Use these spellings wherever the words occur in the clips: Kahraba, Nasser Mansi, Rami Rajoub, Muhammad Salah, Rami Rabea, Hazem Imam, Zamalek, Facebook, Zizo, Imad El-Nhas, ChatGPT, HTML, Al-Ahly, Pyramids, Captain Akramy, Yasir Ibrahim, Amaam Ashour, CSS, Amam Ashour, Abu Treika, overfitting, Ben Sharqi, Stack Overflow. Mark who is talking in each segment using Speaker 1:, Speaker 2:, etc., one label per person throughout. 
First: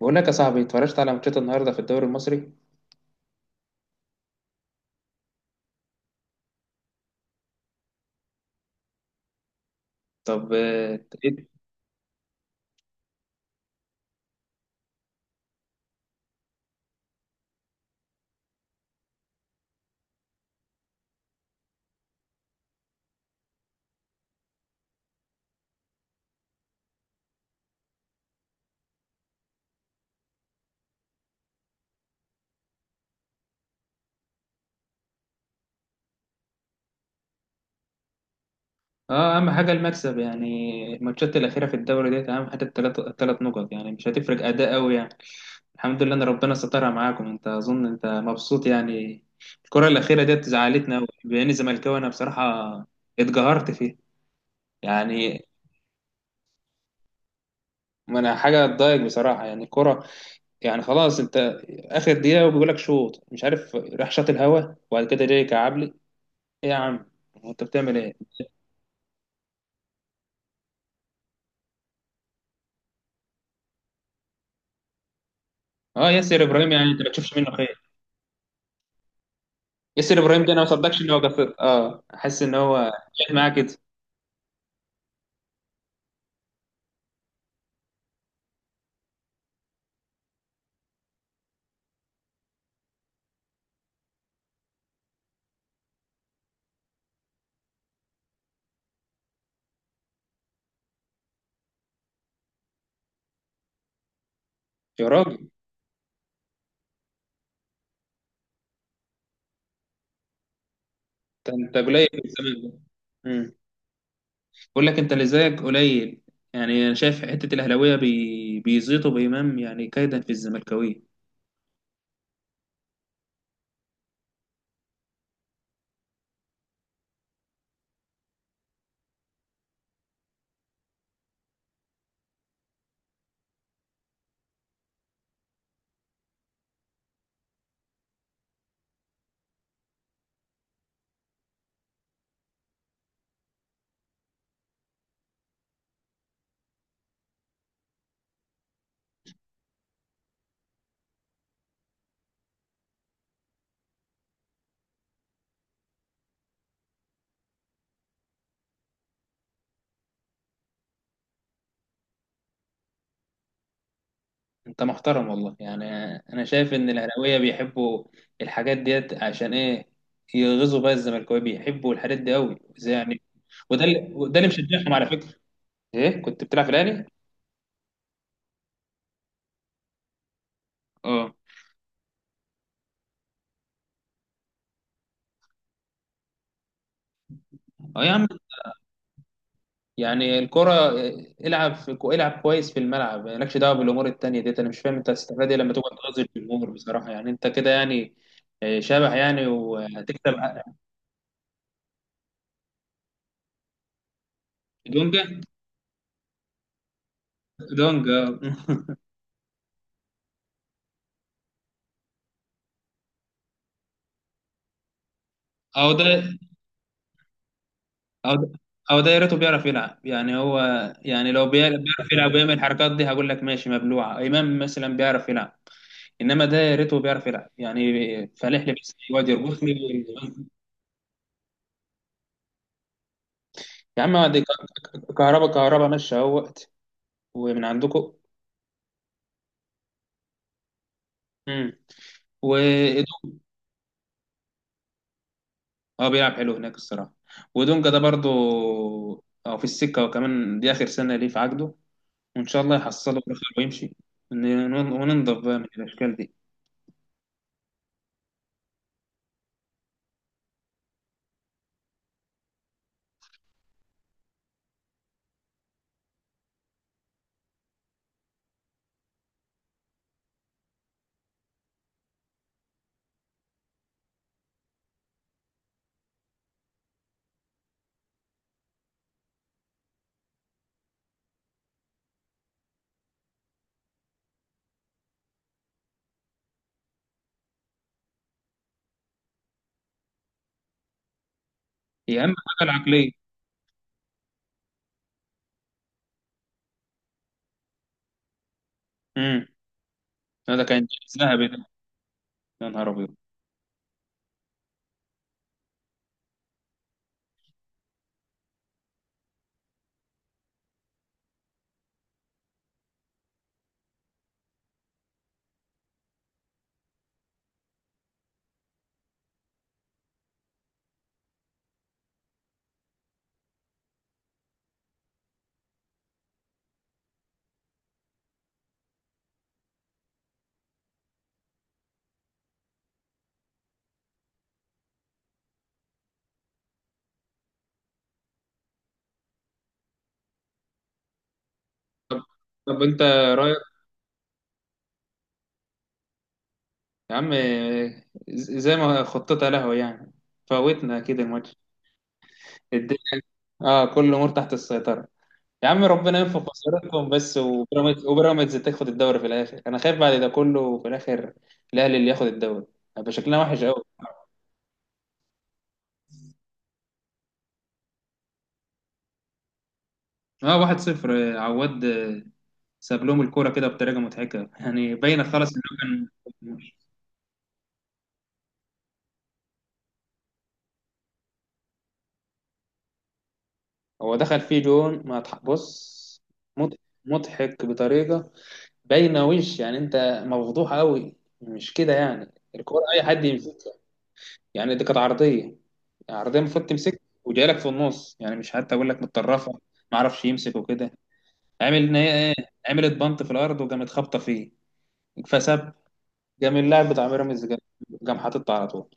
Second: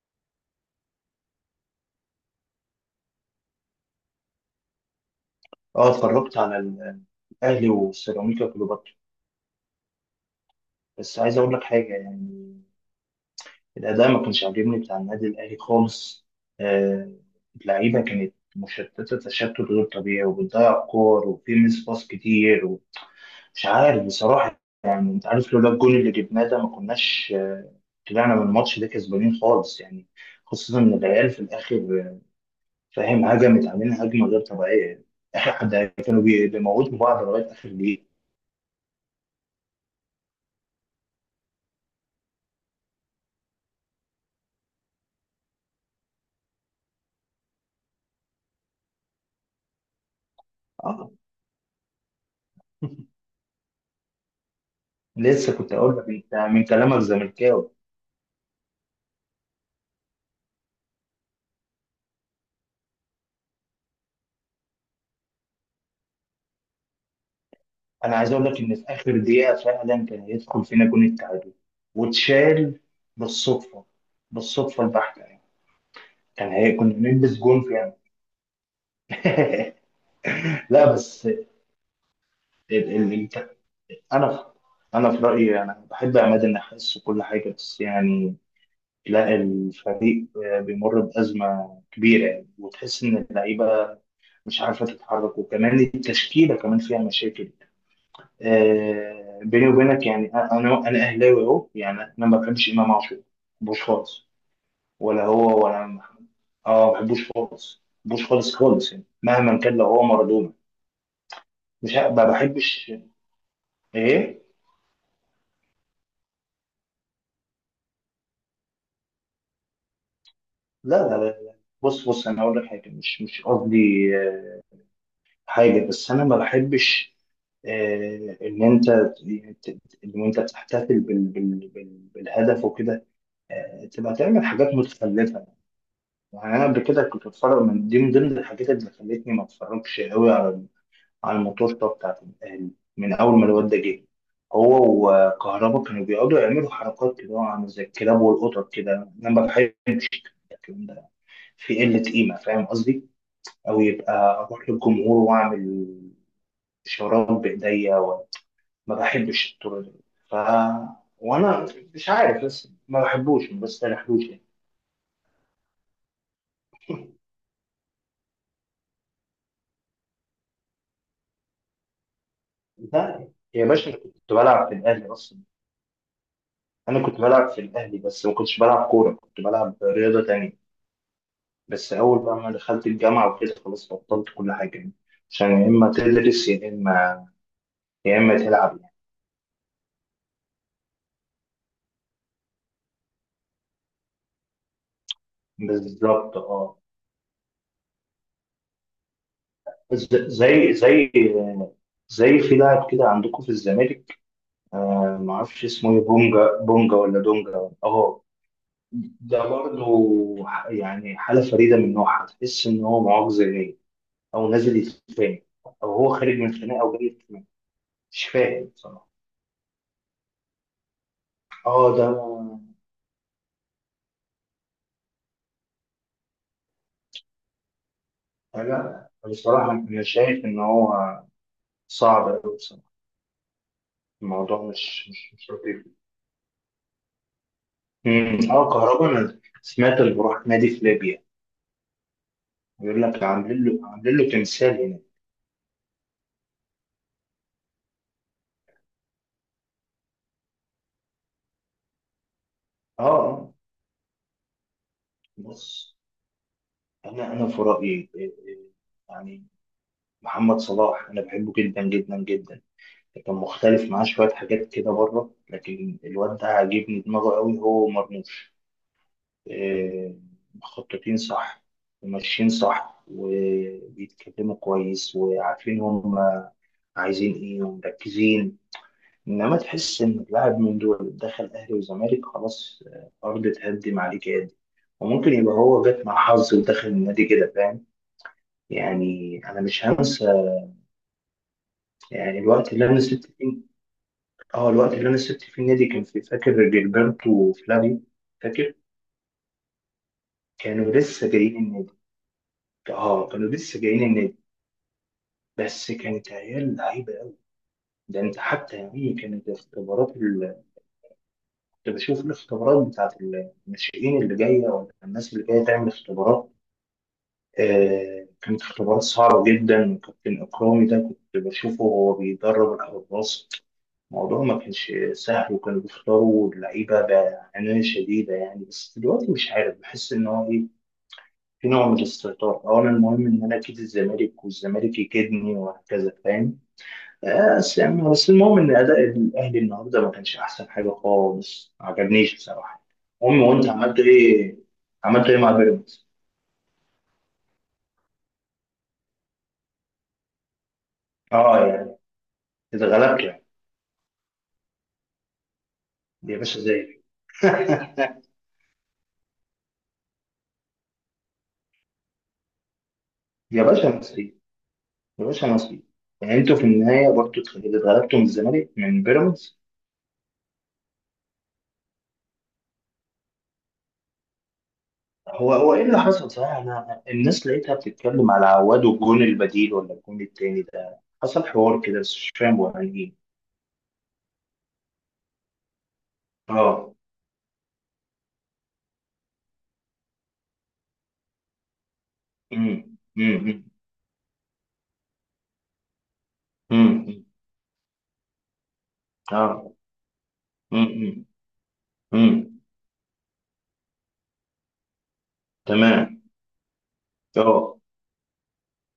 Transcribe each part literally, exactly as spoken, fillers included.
Speaker 1: بقول لك يا صاحبي اتفرجت على ماتشات النهارده في الدوري المصري.
Speaker 2: اه اتفرجت على ال- الاهلي وسيراميكا كليوباترا.
Speaker 1: طب اه
Speaker 2: بس عايز
Speaker 1: إيه؟
Speaker 2: اقول لك حاجه يعني الاداء ما كانش عاجبني بتاع النادي الاهلي خالص. آه، اللعيبه كانت مشتته، تشتت غير طبيعي، وبتضيع كور وفي ميس باص كتير ومش عارف بصراحه. يعني انت عارف لولا الجول اللي جبناه ده ما كناش، آه، طلعنا من الماتش ده كسبانين خالص يعني. خصوصا ان العيال في الاخر، آه، فاهم، هجمت علينا هجمه غير طبيعيه. اخر حد كانوا بي- بيموتوا بعض لغايه اخر دقيقه.
Speaker 1: آه، اهم حاجه المكسب يعني. الماتشات الاخيره في الدوري ديت اهم حاجه، الثلاث الثلاث نقط يعني، مش هتفرق اداء قوي يعني. الحمد لله ان ربنا سترها معاكم، انت اظن انت مبسوط يعني. الكره الاخيره ديت زعلتنا قوي،
Speaker 2: اه.
Speaker 1: باني زملكاوي انا بصراحه، اتقهرت فيها يعني.
Speaker 2: لسه كنت اقول لك انت من كلامك زملكاوي.
Speaker 1: ما انا حاجه تضايق بصراحه يعني الكره، يعني خلاص انت، اخر دقيقه وبيقول لك شوط مش عارف راح شاط الهوا وبعد كده جاي كعبلي. ايه يا عم، هو انت بتعمل ايه؟
Speaker 2: انا عايز اقول لك ان في اخر دقيقه فعلا كان هيدخل فينا جون التعادل واتشال بالصدفه، بالصدفه البحته يعني.
Speaker 1: اه ياسر
Speaker 2: كان
Speaker 1: ابراهيم،
Speaker 2: هي
Speaker 1: يعني
Speaker 2: كنا
Speaker 1: انت ما تشوفش
Speaker 2: بنلبس
Speaker 1: منه
Speaker 2: جون
Speaker 1: خير.
Speaker 2: فعلا.
Speaker 1: ياسر ابراهيم ده انا ما
Speaker 2: لا
Speaker 1: صدقش ان هو
Speaker 2: بس ال
Speaker 1: جفت، اه احس ان هو
Speaker 2: ال
Speaker 1: جاي معاه
Speaker 2: الت-
Speaker 1: كده.
Speaker 2: انا في انا في رايي، انا بحب عماد النحاس وكل حاجه، بس يعني لا، الفريق بيمر بازمه كبيره يعني، وتحس ان اللعيبه مش عارفه تتحرك، وكمان التشكيله كمان فيها مشاكل. آه، بيني وبينك يعني انا انا اهلاوي اهو، يعني انا ما بحبش امام عاشور، ما بحبوش خالص،
Speaker 1: يا
Speaker 2: ولا
Speaker 1: راجل،
Speaker 2: هو ولا أنا. اه ما بحبوش خالص، ما بحبوش خالص خالص، يعني مهما كان لو هو مارادونا
Speaker 1: انت انت
Speaker 2: مش
Speaker 1: قليل
Speaker 2: ه-
Speaker 1: في
Speaker 2: ما
Speaker 1: الزمن ده.
Speaker 2: بحبش.
Speaker 1: امم
Speaker 2: ايه
Speaker 1: بقول لك انت اللي زيك قليل. يعني انا شايف حته الاهلاويه بي... بيزيطوا بامام يعني، كيدا في
Speaker 2: لا
Speaker 1: الزملكاويه.
Speaker 2: لا لا لا. بص بص، انا اقول لك حاجه، مش مش قصدي، آه، حاجه، بس انا ما بحبش، آه، ان انت ان انت بتحتفل بال- بال- بال- بالهدف وكده، آه، تبقى تعمل حاجات متخلفه. يعني انا قبل كده كنت بتفرج من دي، من ضمن الحاجات اللي خلتني ما اتفرجش قوي على على الماتشات بتاعت الاهلي. من اول ما الواد ده جه هو وكهربا كانوا بيقعدوا يعملوا حركات كده، عامل زي الكلاب والقطط كده. انا ما بحبش الكلام ده، في قله قيمه، فاهم قصدي؟ او يبقى اروح للجمهور واعمل اشارات بايديا و-، ما بحبش الطرق دي. ف وانا مش عارف، بس ما بحبوش، ما بستريحلوش يعني.
Speaker 1: انت محترم والله يعني، انا شايف ان الاهلاويه بيحبوا الحاجات ديت عشان ايه؟ يغيظوا بقى الزملكاويه، بيحبوا الحاجات دي قوي زي يعني.
Speaker 2: لا يا
Speaker 1: وده
Speaker 2: باشا،
Speaker 1: اللي
Speaker 2: كنت
Speaker 1: وده اللي
Speaker 2: بلعب في
Speaker 1: مشجعهم على
Speaker 2: الاهلي
Speaker 1: فكره.
Speaker 2: اصلا.
Speaker 1: ايه، كنت بتلعب في الاهلي؟
Speaker 2: انا كنت بلعب في الاهلي، بس ما كنتش بلعب كوره، كنت بلعب رياضه تانية.
Speaker 1: اه.
Speaker 2: بس اول بقى ما دخلت الجامعه وكده خلاص بطلت كل حاجه يعني، عشان يا اما تدرس يا اما،
Speaker 1: اه يا
Speaker 2: يا
Speaker 1: عم،
Speaker 2: اما تلعب يعني.
Speaker 1: يعني الكرة، العب في، العب كويس في الملعب، مالكش دعوة بالأمور التانية ديت. أنا مش فاهم أنت هتستفاد إيه لما تقعد تغازل
Speaker 2: بالظبط
Speaker 1: الجمهور
Speaker 2: اه.
Speaker 1: بصراحة يعني، أنت كده يعني آه، شبح يعني.
Speaker 2: ز-
Speaker 1: وهتكسب
Speaker 2: زي زي زي في لاعب كده عندكم في الزمالك، آه،
Speaker 1: دونجا
Speaker 2: ما اعرفش اسمه ايه، بونجا بونجا، ولا دونجا؟
Speaker 1: دونجا.
Speaker 2: اه ده برضه ح- يعني حاله فريده من نوعها، تحس ان هو معاق، زي او نازل يتخانق،
Speaker 1: أو
Speaker 2: او هو
Speaker 1: ده،
Speaker 2: خارج من خناقه او جاي يتخانق، مش
Speaker 1: أو ده،
Speaker 2: فاهم
Speaker 1: أو
Speaker 2: بصراحه.
Speaker 1: ده يا ريته بيعرف يلعب يعني هو. يعني لو بيعرف
Speaker 2: اه
Speaker 1: بيعرف يلعب ويعمل الحركات دي هقول لك ماشي، مبلوعة إمام مثلا بيعرف يلعب. إنما ده يا ريته بيعرف يلعب يعني، فالح
Speaker 2: ده
Speaker 1: لي بس
Speaker 2: لا
Speaker 1: يقعد
Speaker 2: بصراحة
Speaker 1: يربطني.
Speaker 2: أنا شايف إن هو صعب أوي بصراحة،
Speaker 1: يا عم دي
Speaker 2: الموضوع مش مش مش
Speaker 1: كهربا،
Speaker 2: لطيف.
Speaker 1: كهربا ماشي أهوت ومن عندكم
Speaker 2: أمم، اه كهربا أنا سمعت اللي بروح نادي في ليبيا، بيقول
Speaker 1: وإيدونجا.
Speaker 2: لك عاملين له، عاملين له تمثال هنا.
Speaker 1: اه بيلعب حلو هناك الصراحة. وإيدونجا ده برضو، اه في السكة، وكمان دي آخر سنة ليه في عقده، وإن شاء الله
Speaker 2: اه
Speaker 1: يحصله ويخلص
Speaker 2: آه.
Speaker 1: ويمشي ون- وننضف بقى من
Speaker 2: بص،
Speaker 1: الأشكال دي.
Speaker 2: أنا أنا في رأيي إيه، إيه، يعني محمد صلاح أنا بحبه جدا جدا جدا، كان مختلف معاه شوية حاجات كده بره، لكن الواد ده عاجبني دماغه أوي، هو مرموش، آه، مخططين صح وماشيين صح، وبيتكلموا كويس، وعارفين هم عايزين ايه، ومركزين. انما تحس ان اللاعب من دول دخل اهلي وزمالك خلاص، آه، الارض تهدم عليه كده، وممكن يبقى هو جت مع حظ ودخل النادي كده، فاهم يعني. انا مش هنسى
Speaker 1: هي أهم
Speaker 2: يعني
Speaker 1: حاجة
Speaker 2: الوقت اللي انا
Speaker 1: العقلية.
Speaker 2: سبت فيه، اه الوقت اللي انا سبت فيه النادي، كان في، فاكر جilberto وفلافيو؟ فاكر
Speaker 1: امم، لا ده كان
Speaker 2: كانوا لسه
Speaker 1: ذهبي
Speaker 2: جايين
Speaker 1: ده،
Speaker 2: النادي.
Speaker 1: يا نهار أبيض.
Speaker 2: اه كانوا لسه جايين النادي، بس كانت عيال لعيبه قوي. ده انت حتى يعني كانت الاختبارات اللي كنت بشوف الاختبارات بتاعت الناشئين اللي جايه، ولا الناس اللي جايه تعمل اختبارات، آه، كانت اختبارات صعبه جدا. كابتن اكرامي ده كنت بشوفه وهو بيدرب الحراس، الموضوع ما كانش سهل، وكانوا بيختاروا اللعيبه بعنايه شديده يعني. بس دلوقتي مش عارف، بحس ان هو ايه، في نوع من الاستهتار، او انا المهم ان انا اكيد الزمالك والزمالك يكيدني وهكذا، فاهم؟ بس يعني، بس المهم ان اداء الاهلي النهارده ما كانش احسن حاجه خالص، ما
Speaker 1: طب
Speaker 2: عجبنيش
Speaker 1: طب
Speaker 2: بصراحه.
Speaker 1: أنت
Speaker 2: المهم،
Speaker 1: رأيك؟
Speaker 2: وانت عملت ايه؟ عملت ايه مع بيراميدز؟
Speaker 1: يا عم ز- زي ما خطتها لهوي يعني، فوتنا أكيد الماتش،
Speaker 2: اه يعني اذا
Speaker 1: الدنيا.
Speaker 2: غلبت يعني.
Speaker 1: اه كل الأمور تحت السيطرة. يا عم ربنا
Speaker 2: يا
Speaker 1: ينفع
Speaker 2: باشا زي.
Speaker 1: خسارتكم بس، وبيراميدز وبيراميدز تاخد الدوري في الاخر، انا خايف بعد ده كله في الاخر الاهلي اللي ياخد الدوري، هيبقى شكلنا
Speaker 2: يا
Speaker 1: وحش قوي.
Speaker 2: باشا نصيب، يا باشا نصيب، يعني انتوا في النهايه برضه اتغلبتوا من الزمالك، من بيراميدز.
Speaker 1: اه واحد صفر عواد، آه، ساب لهم الكوره كده بطريقه مضحكه يعني، باينه خلاص
Speaker 2: هو
Speaker 1: انه
Speaker 2: هو ايه اللي
Speaker 1: كان.
Speaker 2: حصل صحيح؟ انا الناس لقيتها بتتكلم على عواد والجون البديل، ولا الجون التاني ده حصل حوار كده، بس مش فاهم هو عن ايه.
Speaker 1: هو دخل فيه جون ما تح- بص، مض-
Speaker 2: اه.
Speaker 1: مضحك بطريقه باينه وش يعني، انت مفضوح قوي مش كده يعني؟ الكوره
Speaker 2: امم
Speaker 1: اي حد
Speaker 2: امم
Speaker 1: يمسكها يعني، دي كانت عرضيه، العرضيه المفروض
Speaker 2: امم
Speaker 1: تمسك
Speaker 2: امم
Speaker 1: وجاي لك في النص يعني، مش حتى اقول لك متطرفه.
Speaker 2: اه
Speaker 1: ما عرفش يمسك وكده،
Speaker 2: امم
Speaker 1: عامل ان هي ايه،
Speaker 2: امم
Speaker 1: عملت بنط في الارض وقامت خابطه فيه، فسب.
Speaker 2: تمام
Speaker 1: قام اللاعب بتاع بيراميدز، قام
Speaker 2: اه.
Speaker 1: قام حاططها على طول.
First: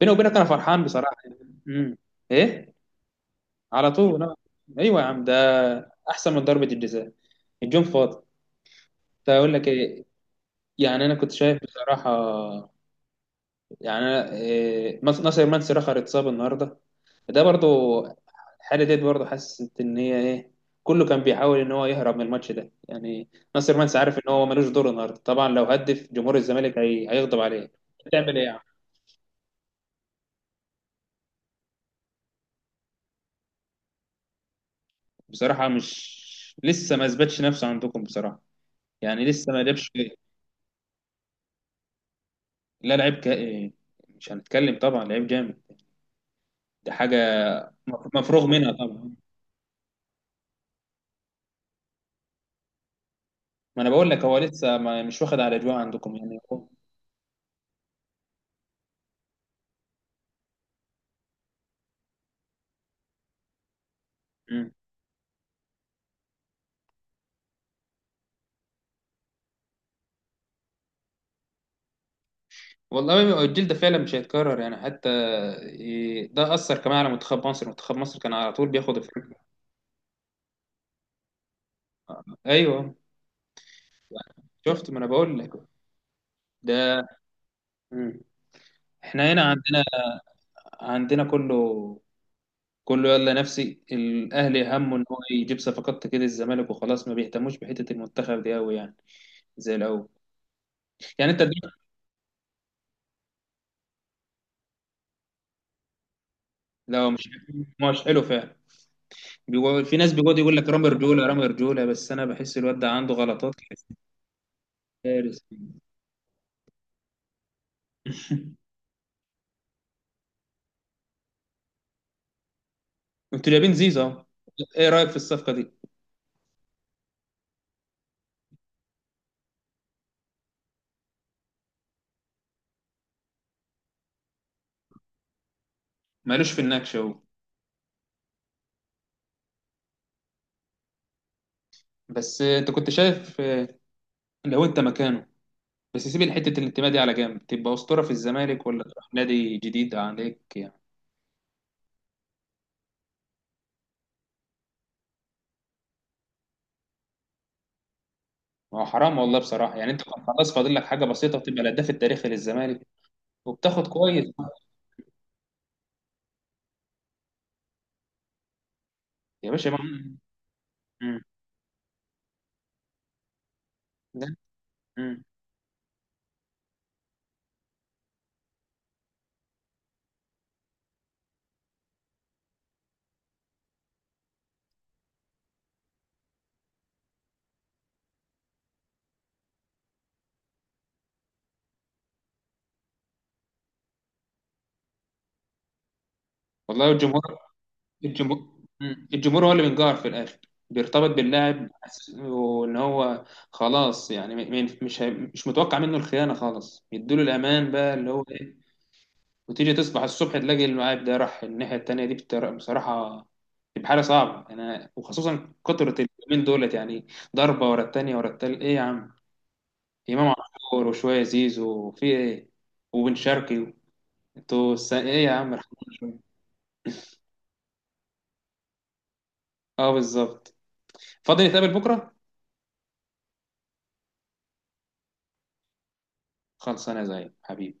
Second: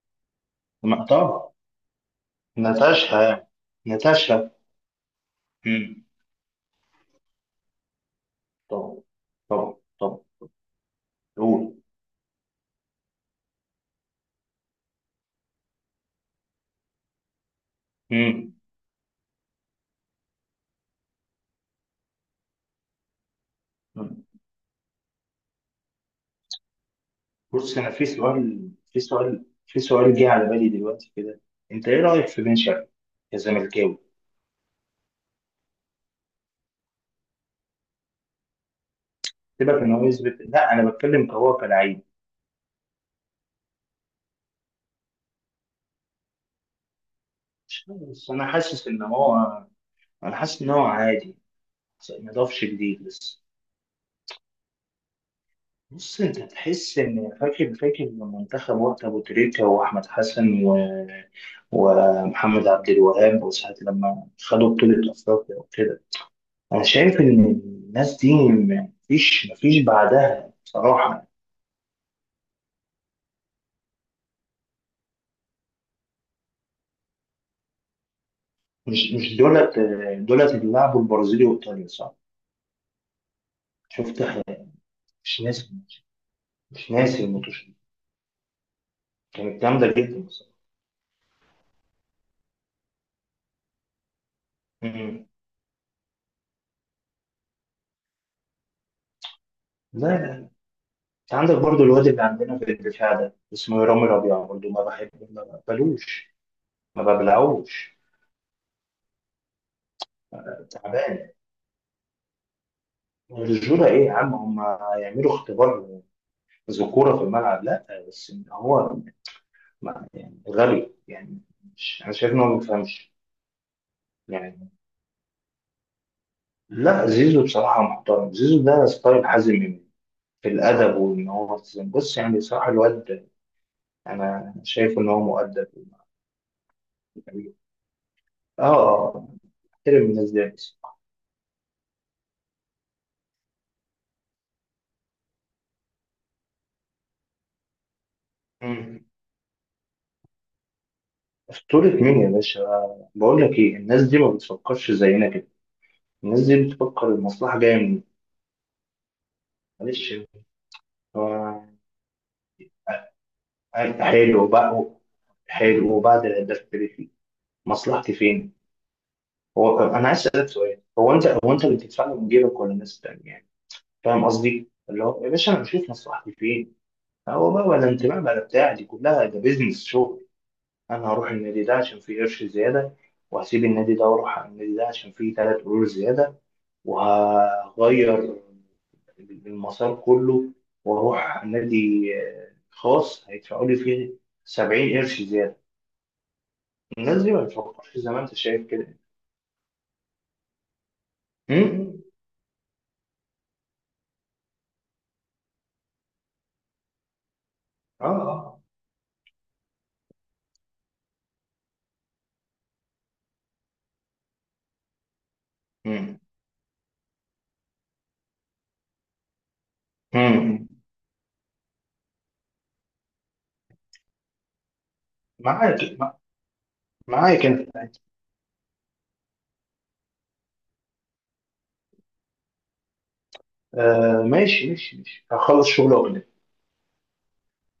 Speaker 1: بيني وبينك انا فرحان
Speaker 2: ما-
Speaker 1: بصراحه.
Speaker 2: طبعا
Speaker 1: امم ايه،
Speaker 2: ناتاشا يعني.
Speaker 1: على طول أنا.
Speaker 2: ناتاشا.
Speaker 1: ايوه يا عم، ده
Speaker 2: امم.
Speaker 1: احسن من ضربه الجزاء، الجون فاضي.
Speaker 2: طبعا
Speaker 1: كنت اقول لك
Speaker 2: طبعا
Speaker 1: ايه؟
Speaker 2: طبعا.
Speaker 1: يعني انا كنت شايف
Speaker 2: قول.
Speaker 1: بصراحه، يعني أنا إيه، مس- ناصر منسي رخر اتصاب النهارده، ده برضو
Speaker 2: امم.
Speaker 1: الحاله ديت برضو، حاسس ان هي ايه، كله كان بيحاول ان هو يهرب من الماتش ده يعني. ناصر منسي عارف ان
Speaker 2: أمم.
Speaker 1: هو ملوش دور النهارده طبعا، لو هدف جمهور الزمالك هي... هيغضب عليه.
Speaker 2: بص، انا في
Speaker 1: تعمل ايه يعني؟
Speaker 2: سؤال، في سؤال في سؤال جه على بالي دلوقتي كده، انت ايه رايك في بن شرقي كزملكاوي؟
Speaker 1: بصراحه مش، لسه ما اثبتش نفسه عندكم بصراحه، يعني لسه ما
Speaker 2: سيبك
Speaker 1: جابش.
Speaker 2: ان هو يثبت، لا انا بتكلم كهو كلاعب.
Speaker 1: لا لعيب ك... إيه، مش هنتكلم طبعا، لعيب جامد ده، حاجه
Speaker 2: مش عارف، بس
Speaker 1: مفروغ
Speaker 2: انا
Speaker 1: منها
Speaker 2: حاسس ان
Speaker 1: طبعا.
Speaker 2: هو، انا حاسس ان هو عادي، ما ضافش جديد لسه.
Speaker 1: ما انا بقول لك هو لسه ما... مش واخد على اجواء عندكم
Speaker 2: بص،
Speaker 1: يعني
Speaker 2: انت
Speaker 1: هو.
Speaker 2: تحس ان، فاكر فاكر منتخب وقت ابو تريكه واحمد حسن و... ومحمد عبد الوهاب وساعه لما خدوا بطوله افريقيا وكده؟ انا شايف ان الناس دي مفيش مفيش بعدها بصراحه.
Speaker 1: والله الجيل ده فعلا مش هيتكرر يعني، حتى ي- ده أثر كمان على منتخب مصر، منتخب مصر كان على طول بياخد
Speaker 2: مش
Speaker 1: افريقيا.
Speaker 2: مش دولت، دولت اللي لعبوا البرازيل وايطاليا صح؟
Speaker 1: ايوه،
Speaker 2: شفت حاجة.
Speaker 1: شفت، ما انا بقول
Speaker 2: مش
Speaker 1: لك
Speaker 2: ناسي، مش
Speaker 1: ده.
Speaker 2: ناسي الماتش ده.
Speaker 1: مم. احنا هنا
Speaker 2: كانت
Speaker 1: عندنا،
Speaker 2: جامده جدا بصراحه.
Speaker 1: عندنا كله، كله يلا. نفسي الاهلي همه ان هو
Speaker 2: مم.
Speaker 1: يجيب صفقات كده الزمالك وخلاص، ما بيهتموش بحته المنتخب دي قوي يعني زي
Speaker 2: لا
Speaker 1: الاول.
Speaker 2: لا،
Speaker 1: يعني
Speaker 2: انت
Speaker 1: انت
Speaker 2: عندك
Speaker 1: دي،
Speaker 2: برضو الواد اللي عندنا في الدفاع ده اسمه رامي ربيعه، برضو ما بحبه، ما بقبلوش، ما
Speaker 1: لو مش،
Speaker 2: ببلعوش،
Speaker 1: مش حلو فعلا. بيقول في ناس بيقعد يقول لك رامي رجوله،
Speaker 2: تعبان.
Speaker 1: رامي رجوله، بس انا بحس الواد ده عنده غلطات
Speaker 2: الرجولة إيه يا عم؟ هم يعملوا
Speaker 1: كارثة.
Speaker 2: اختبار ذكورة في الملعب؟ لا بس إن هو، ما- يعني غبي يعني، مش، أنا شايف إن هو ما بيفهمش
Speaker 1: انتوا جايبين زيزو اهو.
Speaker 2: يعني.
Speaker 1: ايه رايك في الصفقه دي؟
Speaker 2: لا زيزو بصراحة محترم، زيزو ده ستايل حازم إمام في الأدب، وإن هو التزام. بص يعني بصراحة الواد أنا شايف إن هو مؤدب
Speaker 1: مالوش في النكش اهو.
Speaker 2: وجميل. آه آه احترم الناس دي بس.
Speaker 1: بس انت كنت شايف آه، لو انت مكانه، بس سيب حته الانتماء دي على جنب، تبقى اسطوره في الزمالك ولا
Speaker 2: مم.
Speaker 1: تروح نادي جديد عليك يعني؟
Speaker 2: أسطورة مين يا باشا؟ بقول لك إيه، الناس دي ما بتفكرش زينا كده، الناس دي بتفكر المصلحة جاية منين.
Speaker 1: ما هو حرام والله بصراحه يعني، انت كان
Speaker 2: معلش.
Speaker 1: خلاص فاضل لك حاجه بسيطه وتبقى
Speaker 2: هو
Speaker 1: الهداف التاريخي للزمالك وبتاخد كويس.
Speaker 2: حلو بقى، حلو، وبعد الهداف التاريخي مصلحتي فين؟
Speaker 1: يا باشا ما.
Speaker 2: هو انا عايز اسالك سؤال، هو
Speaker 1: مم.
Speaker 2: انت هو انت اللي بتدفع له من جيبك ولا الناس التانية يعني؟ فاهم
Speaker 1: ده.
Speaker 2: قصدي؟ اللي
Speaker 1: مم.
Speaker 2: هو يا باشا انا بشوف مصلحتي فين. هو بقى ولا انتماء ولا بتاع، دي كلها ده بيزنس شغل. انا هروح النادي ده عشان فيه قرش زياده، وهسيب النادي ده واروح على النادي ده عشان فيه ثلاث قرور زياده، وهغير المسار كله، واروح نادي خاص هيدفعوا لي فيه سبعين قرش زياده.
Speaker 1: والله
Speaker 2: الناس دي
Speaker 1: الجمهور،
Speaker 2: ما بتفكرش زي ما انت
Speaker 1: الجمهور.
Speaker 2: شايف كده.
Speaker 1: مم. الجمهور هو اللي بينقهر في الاخر، بيرتبط باللاعب
Speaker 2: امم.
Speaker 1: بحس- وان هو خلاص يعني م- م- مش هي- مش متوقع منه الخيانه خالص، يدوله الامان بقى
Speaker 2: اه
Speaker 1: اللي هو ايه،
Speaker 2: آه.
Speaker 1: وتيجي تصبح الصبح تلاقي اللاعب ده راح الناحيه التانيه دي بتر- بصراحه تبقى حاله صعبه، انا وخصوصا كتره
Speaker 2: امم
Speaker 1: اليومين دولت يعني. ضربه ورا التانيه ورا التالت، ايه يا عم؟ امام
Speaker 2: امم.
Speaker 1: عاشور وشويه زيزو في ايه، وبن شرقي، انتوا الس- ايه يا عم،
Speaker 2: معاك
Speaker 1: ارحمونا
Speaker 2: مع-
Speaker 1: شويه.
Speaker 2: معاك انت.
Speaker 1: اه بالظبط. فاضي نتقابل بكره؟
Speaker 2: آه ماشي ماشي ماشي، هخلص شغل واكلمك.
Speaker 1: خلص، انا زيك حبيبي.